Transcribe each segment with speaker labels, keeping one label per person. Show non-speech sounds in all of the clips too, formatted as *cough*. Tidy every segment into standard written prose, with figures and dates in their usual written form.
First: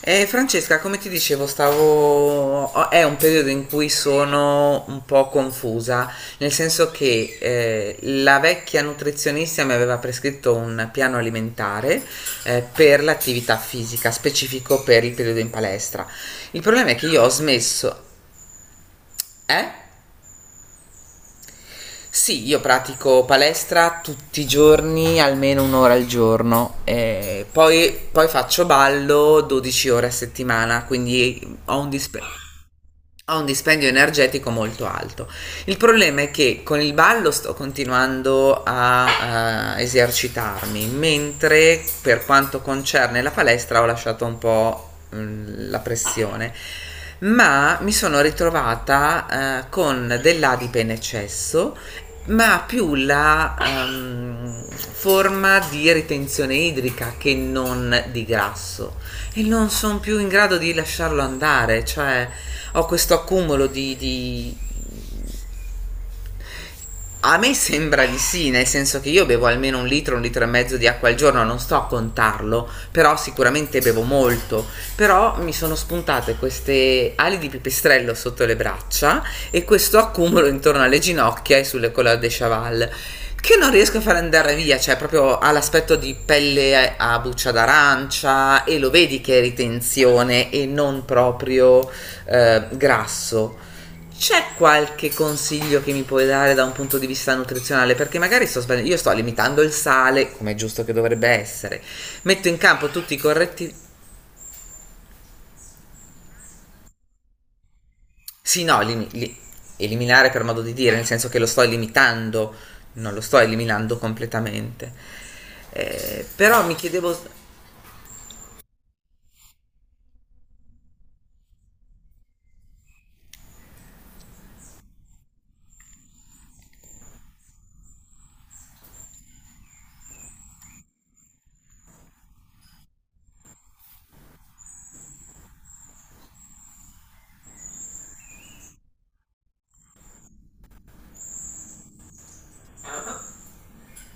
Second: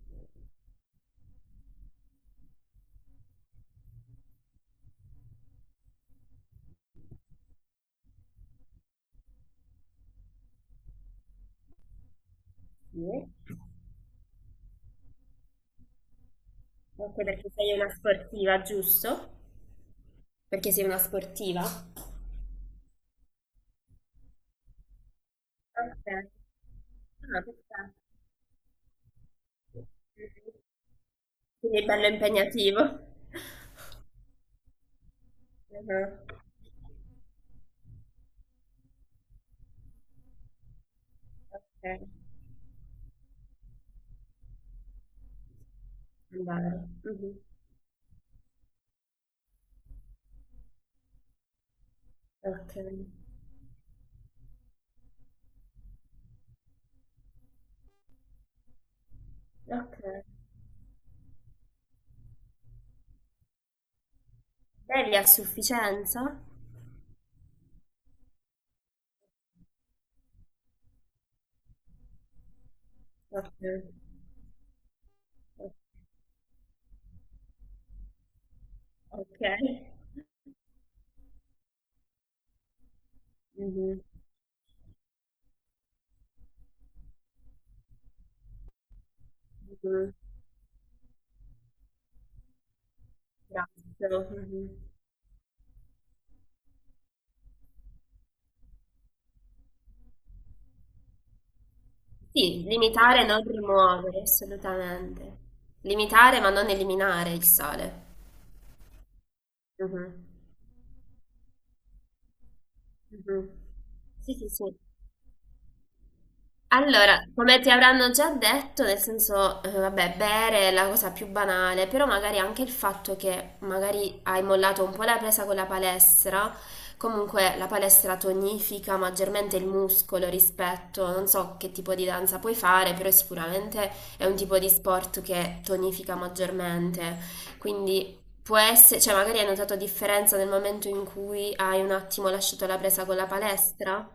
Speaker 1: Francesca, come ti dicevo, stavo... oh, è un periodo in cui sono un po' confusa, nel senso che la vecchia nutrizionista mi aveva prescritto un piano alimentare per
Speaker 2: Sì.
Speaker 1: l'attività fisica, specifico per il periodo in palestra. Il problema è che io
Speaker 2: Anche
Speaker 1: ho
Speaker 2: perché sei una
Speaker 1: smesso...
Speaker 2: sportiva, giusto?
Speaker 1: Eh?
Speaker 2: Perché sei una sportiva?
Speaker 1: Sì, io pratico palestra tutti i giorni, almeno un'ora al
Speaker 2: Ok.
Speaker 1: giorno,
Speaker 2: Ah, perfetto.
Speaker 1: poi faccio ballo 12 ore a settimana, quindi ho
Speaker 2: Quindi è
Speaker 1: un
Speaker 2: bello
Speaker 1: dispendio.
Speaker 2: impegnativo.
Speaker 1: Ha un dispendio energetico molto alto. Il problema è
Speaker 2: Mhm.
Speaker 1: che con il ballo sto continuando a esercitarmi, mentre
Speaker 2: Ok.
Speaker 1: per quanto concerne la palestra ho lasciato un po' la pressione,
Speaker 2: Andare. Mhm.
Speaker 1: ma mi sono ritrovata con dell'adipe in eccesso, ma
Speaker 2: Ok.
Speaker 1: più la forma di ritenzione idrica che non di grasso, e non
Speaker 2: Ok.
Speaker 1: sono più in grado di lasciarlo andare, cioè ho questo accumulo
Speaker 2: Bevi a sufficienza?
Speaker 1: A me sembra di sì, nel senso che io bevo almeno un litro e mezzo di acqua al giorno, non sto a contarlo, però sicuramente
Speaker 2: Ok.
Speaker 1: bevo molto. Però mi sono spuntate queste ali di pipistrello sotto le braccia
Speaker 2: Ok.
Speaker 1: e questo accumulo intorno alle ginocchia e sulle colonne de chaval. Che non riesco
Speaker 2: Mhm.
Speaker 1: a far andare via, cioè proprio ha l'aspetto di pelle a buccia d'arancia e lo vedi che è
Speaker 2: Mhm.
Speaker 1: ritenzione e non proprio grasso.
Speaker 2: Grazie.
Speaker 1: C'è
Speaker 2: Mhm.
Speaker 1: qualche consiglio che mi puoi dare da un punto di vista nutrizionale? Perché magari sto sbagliando, io sto limitando il sale, come è giusto che dovrebbe essere. Metto in
Speaker 2: Sì,
Speaker 1: campo tutti i
Speaker 2: limitare, non
Speaker 1: corretti...
Speaker 2: rimuovere, assolutamente. Limitare ma non eliminare il sale.
Speaker 1: Sì, no,
Speaker 2: Mhm.
Speaker 1: eliminare per modo di dire, nel senso che lo sto limitando, non lo sto
Speaker 2: Mh-mh.
Speaker 1: eliminando
Speaker 2: Sì, sì, sì.
Speaker 1: completamente. Però mi chiedevo...
Speaker 2: Allora, come ti avranno già detto, nel senso, vabbè, bere è la cosa più banale, però magari anche il fatto che magari hai mollato un po' la presa con la palestra, comunque la palestra tonifica maggiormente il muscolo rispetto, non so che tipo di danza puoi fare, però sicuramente è un tipo di sport che tonifica maggiormente. Quindi può essere, cioè magari hai notato differenza nel momento in cui hai un attimo lasciato la presa con la palestra?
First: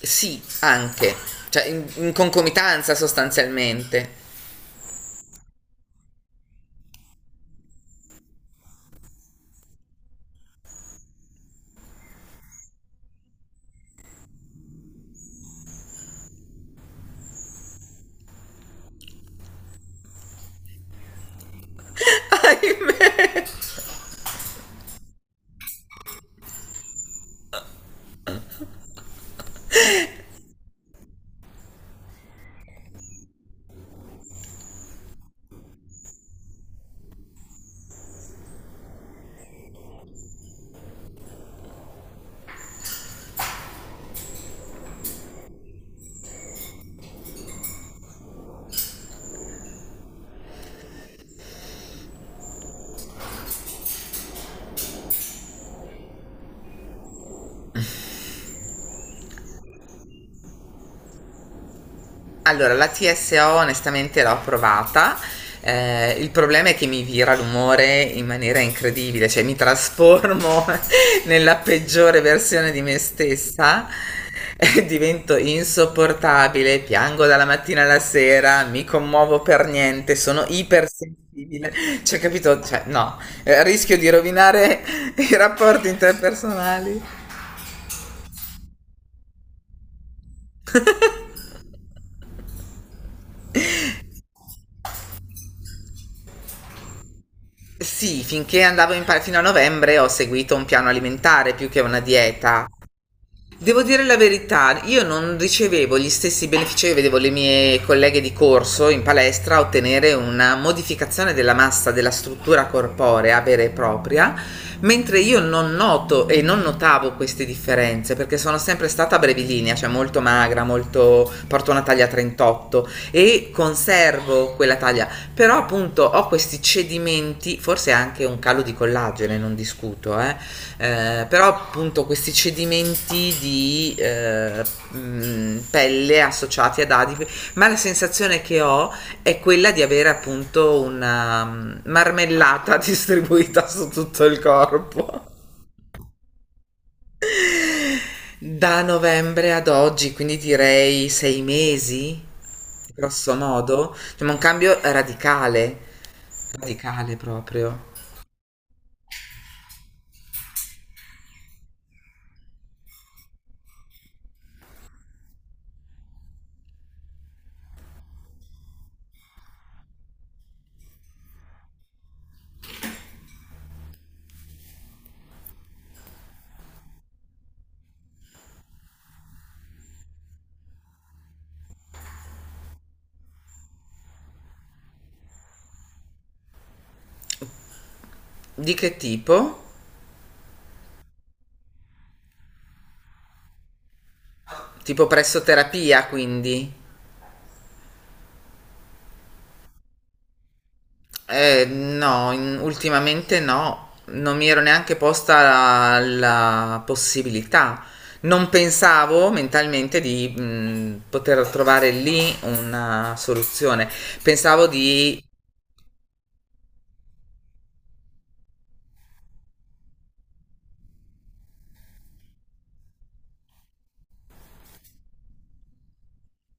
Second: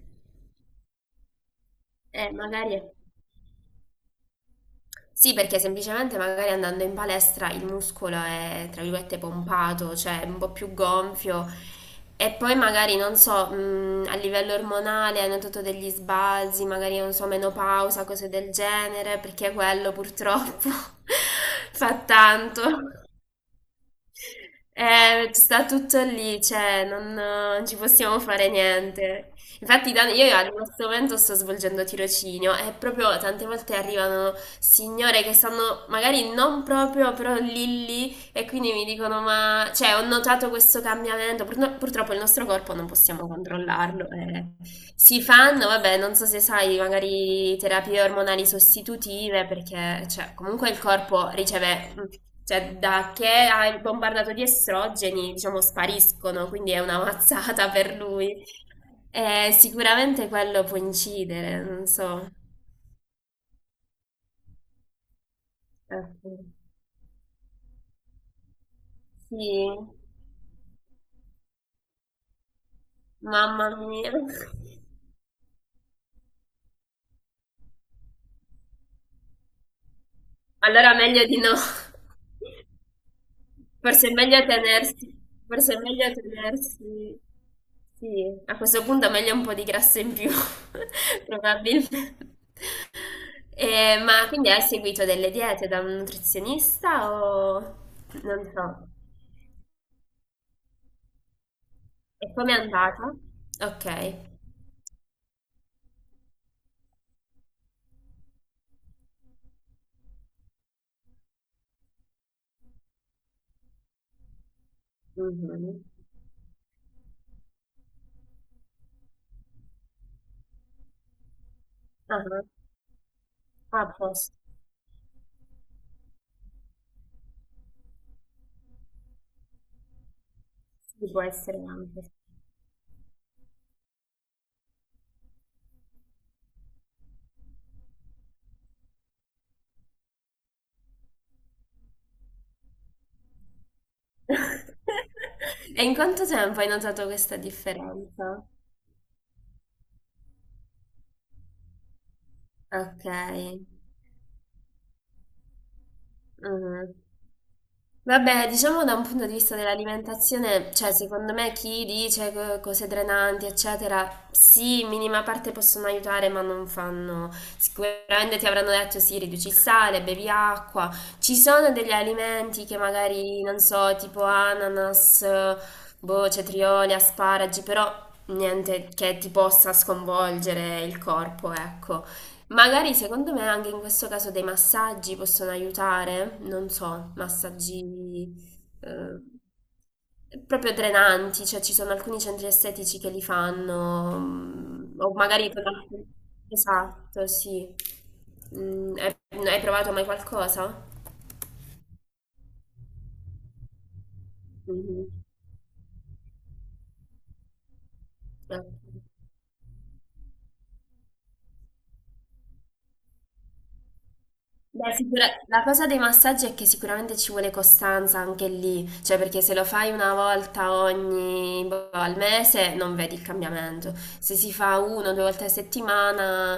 Speaker 1: Sì, anche. Cioè, in
Speaker 2: Eh, magari è-
Speaker 1: concomitanza sostanzialmente.
Speaker 2: Sì, perché semplicemente magari andando in palestra il muscolo è, tra virgolette, pompato, cioè è un po' più gonfio e poi magari, non so, a livello ormonale hanno notato degli sbalzi, magari, non so, menopausa, cose del genere, perché quello purtroppo *laughs* fa
Speaker 1: *laughs*
Speaker 2: tanto.
Speaker 1: Ahimè.
Speaker 2: Sta tutto lì, cioè non ci possiamo fare niente. Infatti, io al questo momento sto svolgendo tirocinio e proprio tante volte arrivano signore che stanno magari non proprio, però lì lì e quindi mi dicono, ma cioè, ho notato questo cambiamento. Purtroppo il nostro corpo non possiamo controllarlo. Si fanno, vabbè, non so se sai, magari terapie ormonali sostitutive, perché cioè, comunque il corpo riceve, cioè, da che è bombardato di estrogeni, diciamo, spariscono, quindi è una mazzata per lui. Sicuramente quello può incidere, non so.
Speaker 1: Allora, la TSO onestamente l'ho provata. Il
Speaker 2: Ecco.
Speaker 1: problema è che mi vira l'umore in maniera incredibile, cioè mi
Speaker 2: Sì,
Speaker 1: trasformo *laughs* nella peggiore versione di me
Speaker 2: mamma
Speaker 1: stessa,
Speaker 2: mia. *laughs*
Speaker 1: *laughs* divento insopportabile, piango dalla mattina alla sera, mi commuovo per niente, sono
Speaker 2: Allora meglio di no.
Speaker 1: ipersensibile, cioè capito? Cioè, no, eh, rischio di
Speaker 2: Forse è meglio
Speaker 1: rovinare *laughs*
Speaker 2: tenersi,
Speaker 1: i
Speaker 2: forse è
Speaker 1: rapporti
Speaker 2: meglio
Speaker 1: interpersonali.
Speaker 2: tenersi, sì, a questo punto è meglio un po' di grasso in più, *laughs* probabilmente. Ma quindi hai seguito delle diete da un nutrizionista o
Speaker 1: Sì,
Speaker 2: non
Speaker 1: finché
Speaker 2: so?
Speaker 1: andavo in pa- fino a novembre ho seguito un piano alimentare più che una
Speaker 2: E come è
Speaker 1: dieta.
Speaker 2: andata?
Speaker 1: Devo dire la
Speaker 2: Ok.
Speaker 1: verità, io non ricevevo gli stessi benefici che vedevo le mie colleghe di corso in palestra ottenere, una modificazione della massa della struttura corporea vera e propria, mentre io non
Speaker 2: Mhm.
Speaker 1: noto e non notavo queste differenze perché sono sempre stata brevilinea, cioè molto magra, molto, porto una taglia
Speaker 2: Ah,
Speaker 1: 38 e
Speaker 2: ah, posso.
Speaker 1: conservo quella taglia, però appunto ho questi cedimenti, forse anche un calo di collagene, non discuto,
Speaker 2: Sì, può
Speaker 1: però
Speaker 2: essere anche.
Speaker 1: appunto questi cedimenti di pelle associati ad adipi, ma la sensazione che ho è quella di avere appunto una marmellata *laughs* distribuita su tutto il
Speaker 2: *laughs*
Speaker 1: corpo.
Speaker 2: E in quanto tempo hai notato questa differenza?
Speaker 1: Da novembre ad oggi, quindi direi sei mesi,
Speaker 2: Ok.
Speaker 1: grosso modo. Cioè, ma un cambio radicale,
Speaker 2: Mm.
Speaker 1: radicale proprio.
Speaker 2: Vabbè, diciamo da un punto di vista dell'alimentazione, cioè secondo me chi dice cose drenanti, eccetera, sì, in minima parte possono aiutare, ma non fanno. Sicuramente ti avranno detto sì, riduci il sale, bevi acqua. Ci sono degli alimenti che magari, non so, tipo ananas, boh, cetrioli, asparagi, però niente che ti possa sconvolgere il corpo, ecco. Magari secondo me anche in questo caso dei massaggi possono aiutare, non so, massaggi
Speaker 1: Di che tipo?
Speaker 2: proprio drenanti, cioè ci sono alcuni centri estetici che li fanno,
Speaker 1: Tipo
Speaker 2: o
Speaker 1: presso
Speaker 2: magari con
Speaker 1: terapia,
Speaker 2: alcuni.
Speaker 1: quindi.
Speaker 2: Esatto, sì. Mm, hai, hai provato mai qualcosa?
Speaker 1: No, ultimamente no, non mi ero neanche
Speaker 2: Mhm.
Speaker 1: posta la possibilità. Non
Speaker 2: Ok.
Speaker 1: pensavo mentalmente di poter trovare lì una soluzione. Pensavo
Speaker 2: Beh,
Speaker 1: di...
Speaker 2: la cosa dei massaggi è che sicuramente ci vuole costanza anche lì, cioè perché se lo fai una volta ogni boh, al mese non vedi il cambiamento. Se si fa uno o due volte a settimana,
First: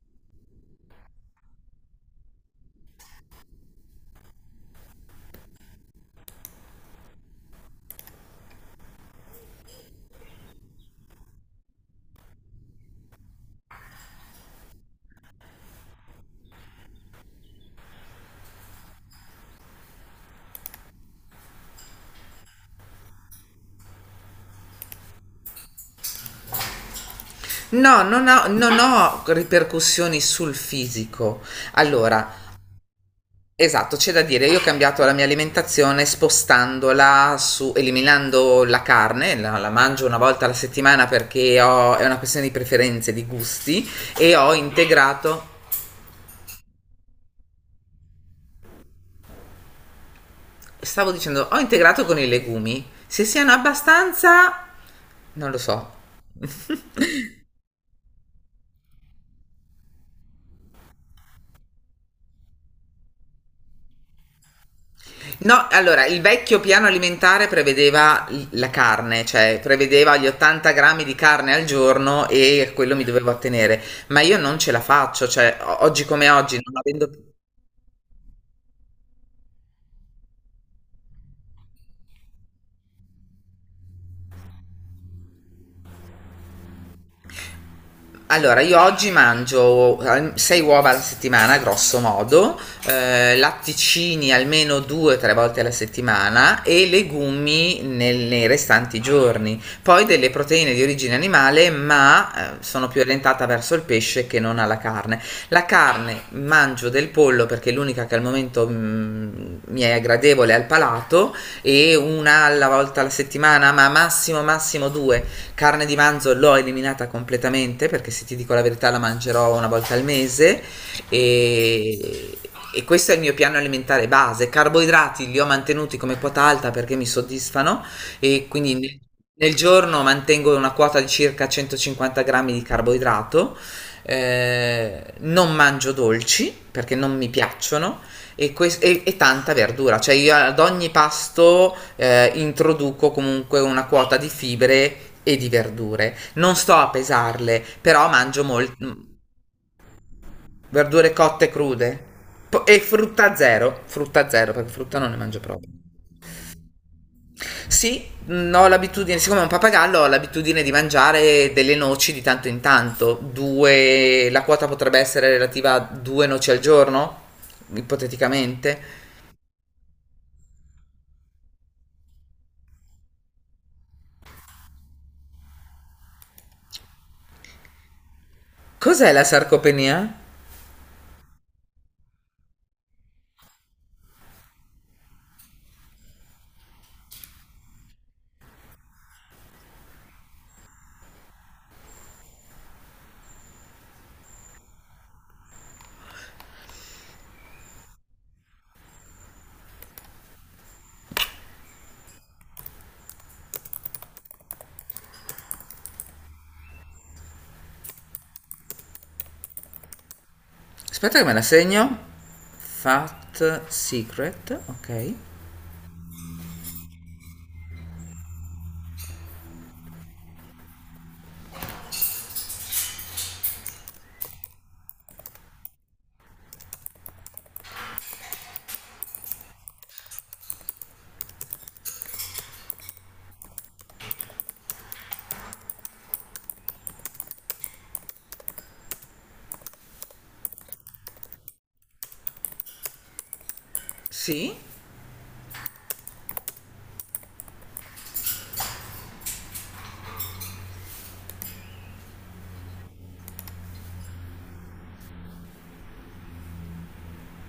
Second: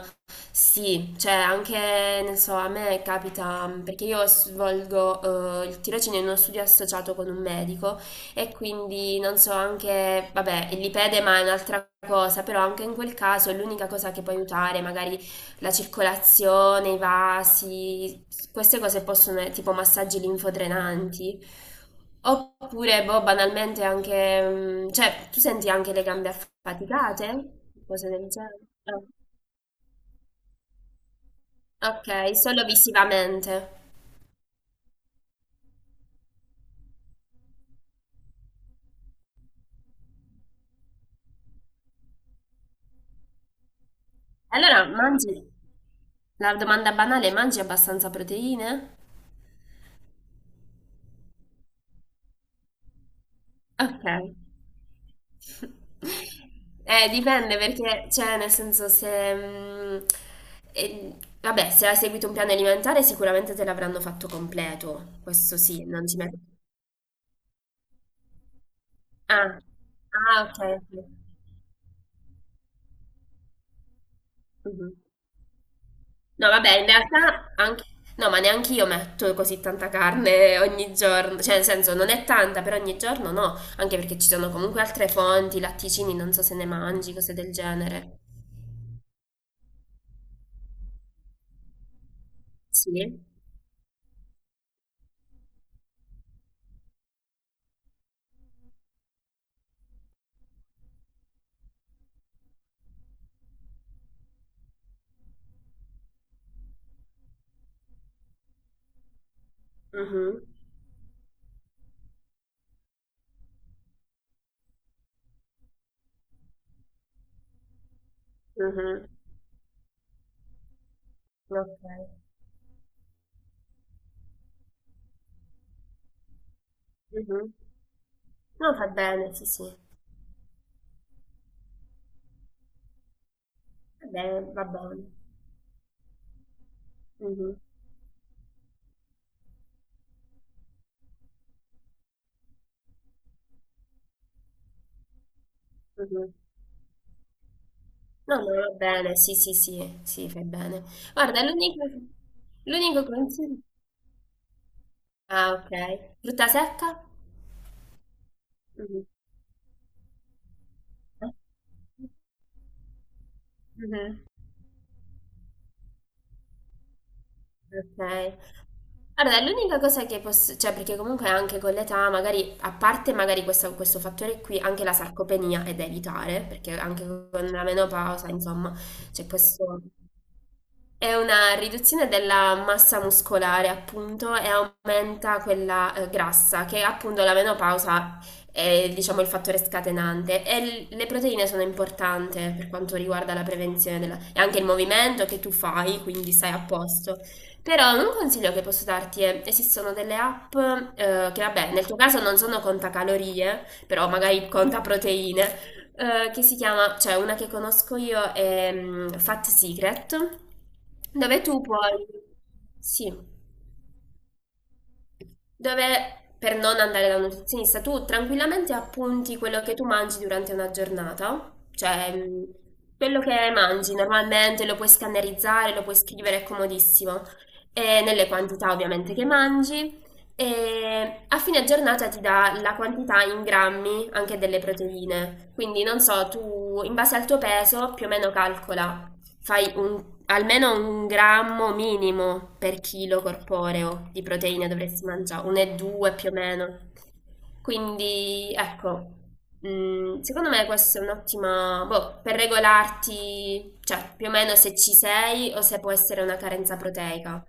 Speaker 2: sì, cioè anche, non so, a me capita, perché io svolgo il tirocinio in uno studio associato con un medico e quindi non so anche, vabbè, il lipedema è un'altra cosa, però anche in quel caso l'unica cosa che può aiutare magari la circolazione, i vasi, queste cose possono essere tipo massaggi linfodrenanti. Oppure, boh, banalmente anche, cioè, tu senti anche le gambe affaticate?
Speaker 1: No,
Speaker 2: Cose del genere.
Speaker 1: non ho ripercussioni sul fisico.
Speaker 2: Ah, ok,
Speaker 1: Allora,
Speaker 2: solo visivamente.
Speaker 1: esatto, c'è da dire, io ho cambiato la mia alimentazione spostandola su, eliminando la carne, la mangio una volta alla settimana perché è una questione di preferenze, di gusti, e ho
Speaker 2: Allora,
Speaker 1: integrato,
Speaker 2: mangi, la domanda banale, mangi abbastanza proteine?
Speaker 1: stavo dicendo, ho integrato con i legumi. Se siano
Speaker 2: Okay.
Speaker 1: abbastanza, non lo so.
Speaker 2: Dipende perché, cioè, nel senso, se... mm, e- vabbè, se hai seguito un piano alimentare sicuramente te l'avranno fatto completo, questo
Speaker 1: No,
Speaker 2: sì, non
Speaker 1: allora,
Speaker 2: ci
Speaker 1: il
Speaker 2: metto.
Speaker 1: vecchio piano alimentare prevedeva la carne,
Speaker 2: Ah,
Speaker 1: cioè prevedeva gli
Speaker 2: ah, ok.
Speaker 1: 80 grammi
Speaker 2: Ok.
Speaker 1: di carne al giorno e a quello mi dovevo attenere, ma io non ce la
Speaker 2: Mhm.
Speaker 1: faccio, cioè oggi come
Speaker 2: No,
Speaker 1: oggi, non
Speaker 2: vabbè, in
Speaker 1: avendo... più.
Speaker 2: realtà anche. No, ma neanche io metto così tanta carne ogni giorno, cioè nel senso non è tanta, però ogni giorno no, anche perché ci sono comunque altre fonti, latticini, non so se ne mangi, cose del genere.
Speaker 1: Allora, io oggi mangio 6 uova alla settimana, grosso modo,
Speaker 2: Sì.
Speaker 1: latticini almeno 2-3 volte alla settimana e legumi nei restanti giorni. Poi delle proteine di origine animale, ma sono più orientata verso il pesce che non alla carne. La carne mangio del pollo perché è l'unica che al momento mi è
Speaker 2: Mhm.
Speaker 1: gradevole al palato, e una alla volta alla settimana, ma massimo massimo due. Carne di manzo l'ho eliminata completamente perché, se ti dico la verità,
Speaker 2: Mh-mh.
Speaker 1: la mangerò una volta al mese,
Speaker 2: Okay.
Speaker 1: e, e questo è il mio piano alimentare base. Carboidrati li ho mantenuti come quota alta perché mi
Speaker 2: Mh-mh.
Speaker 1: soddisfano, e
Speaker 2: No,
Speaker 1: quindi
Speaker 2: fa bene, sì,
Speaker 1: nel
Speaker 2: sì.
Speaker 1: giorno mantengo una quota di circa 150 grammi di carboidrato.
Speaker 2: Va bene, va bene.
Speaker 1: Non mangio dolci perché non mi
Speaker 2: Mh-mh,
Speaker 1: piacciono e, e tanta verdura, cioè io ad ogni pasto introduco comunque una quota di fibre e di verdure.
Speaker 2: mh-mh.
Speaker 1: Non sto a pesarle, però
Speaker 2: No,
Speaker 1: mangio
Speaker 2: no, va
Speaker 1: molte
Speaker 2: bene, sì, sì, sì, sì, fai bene.
Speaker 1: verdure
Speaker 2: Guarda,
Speaker 1: cotte,
Speaker 2: l'unico
Speaker 1: crude. E
Speaker 2: l'unico consiglio.
Speaker 1: frutta zero perché frutta non ne mangio
Speaker 2: Ah,
Speaker 1: proprio.
Speaker 2: okay. Frutta secca?
Speaker 1: Sì, ho
Speaker 2: Mh-mh.
Speaker 1: l'abitudine, siccome è un papagallo, ho l'abitudine di mangiare delle noci di tanto in tanto.
Speaker 2: Mh-mh.
Speaker 1: Due, la quota potrebbe essere relativa a due noci al giorno,
Speaker 2: Okay.
Speaker 1: ipoteticamente.
Speaker 2: Allora, l'unica cosa che posso cioè perché comunque anche con l'età magari a parte magari questo fattore qui, anche la sarcopenia è da evitare, perché anche con la menopausa, insomma,
Speaker 1: Cos'è la
Speaker 2: c'è questo.
Speaker 1: sarcopenia?
Speaker 2: È una riduzione della massa muscolare, appunto, e aumenta quella grassa, che appunto la menopausa è, diciamo, il fattore scatenante. E le proteine sono importanti per quanto riguarda la prevenzione e anche il movimento che tu fai, quindi stai a posto. Però un consiglio che posso darti è, esistono delle app, che vabbè, nel tuo caso non sono contacalorie, però magari conta proteine, che si chiama, cioè una che conosco io è Fat Secret,
Speaker 1: Aspetta che me
Speaker 2: dove
Speaker 1: la
Speaker 2: tu puoi.
Speaker 1: segno.
Speaker 2: Sì,
Speaker 1: Fat Secret, ok.
Speaker 2: dove per non andare da un nutrizionista tu tranquillamente appunti quello che tu mangi durante una giornata, cioè quello che mangi normalmente lo puoi scannerizzare, lo puoi scrivere, è comodissimo, e nelle quantità ovviamente che mangi. E a fine giornata ti dà la quantità in grammi anche delle proteine, quindi non so, tu in base al tuo peso più o meno calcola, fai un almeno un grammo minimo per chilo corporeo di
Speaker 1: Sì,
Speaker 2: proteine dovresti mangiare, 1,2 più o meno. Quindi, ecco, secondo me questa è un'ottima, boh, per regolarti, cioè più o meno se ci sei o se può essere una carenza proteica.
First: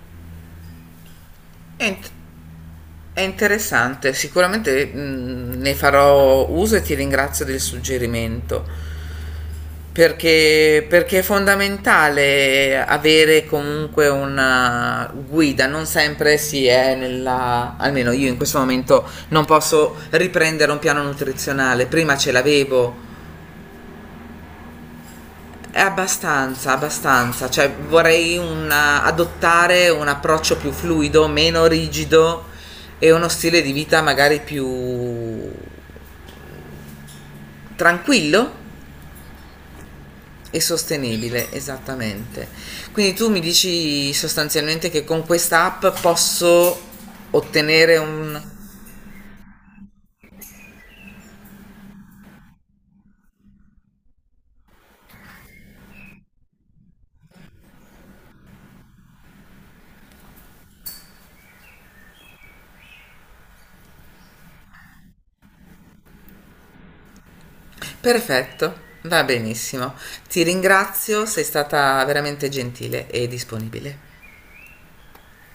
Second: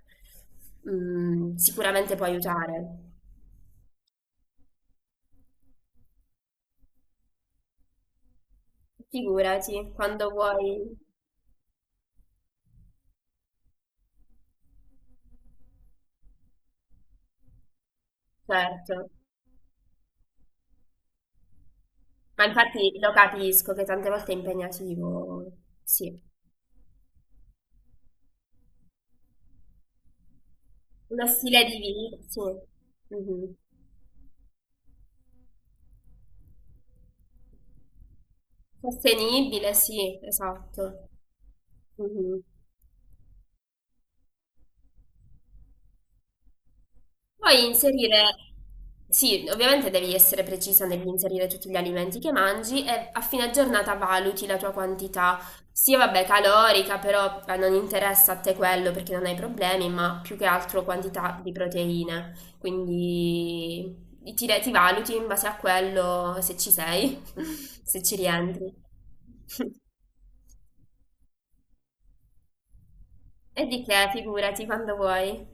Speaker 2: Mm,
Speaker 1: è, int-
Speaker 2: sicuramente può aiutare.
Speaker 1: è interessante. Sicuramente ne farò uso e ti ringrazio del suggerimento.
Speaker 2: Figurati, quando vuoi,
Speaker 1: Perché, perché è fondamentale avere comunque una guida, non sempre si è nella, almeno io in questo momento
Speaker 2: certo.
Speaker 1: non posso riprendere un piano nutrizionale, prima ce
Speaker 2: Ma
Speaker 1: l'avevo.
Speaker 2: infatti lo capisco che tante volte è impegnativo, sì.
Speaker 1: Abbastanza, abbastanza, cioè vorrei adottare un approccio più
Speaker 2: Uno
Speaker 1: fluido,
Speaker 2: stile
Speaker 1: meno
Speaker 2: di vita, sì.
Speaker 1: rigido e uno
Speaker 2: Mhm.
Speaker 1: stile di vita magari più tranquillo
Speaker 2: Sostenibile, sì,
Speaker 1: e
Speaker 2: esatto.
Speaker 1: sostenibile,
Speaker 2: Mhm.
Speaker 1: esattamente. Quindi tu mi dici sostanzialmente che con questa app posso
Speaker 2: Poi
Speaker 1: ottenere
Speaker 2: inserire,
Speaker 1: un...
Speaker 2: sì, ovviamente devi essere precisa nell'inserire tutti gli alimenti che mangi e a fine giornata valuti la tua quantità, sia vabbè calorica, però non interessa a te quello perché non hai problemi, ma più che altro quantità di proteine. Quindi ti valuti in base a quello se ci sei, *laughs* se ci rientri.
Speaker 1: Perfetto, va benissimo. Ti ringrazio, sei stata veramente gentile e
Speaker 2: E di che,
Speaker 1: disponibile.
Speaker 2: figurati, quando vuoi.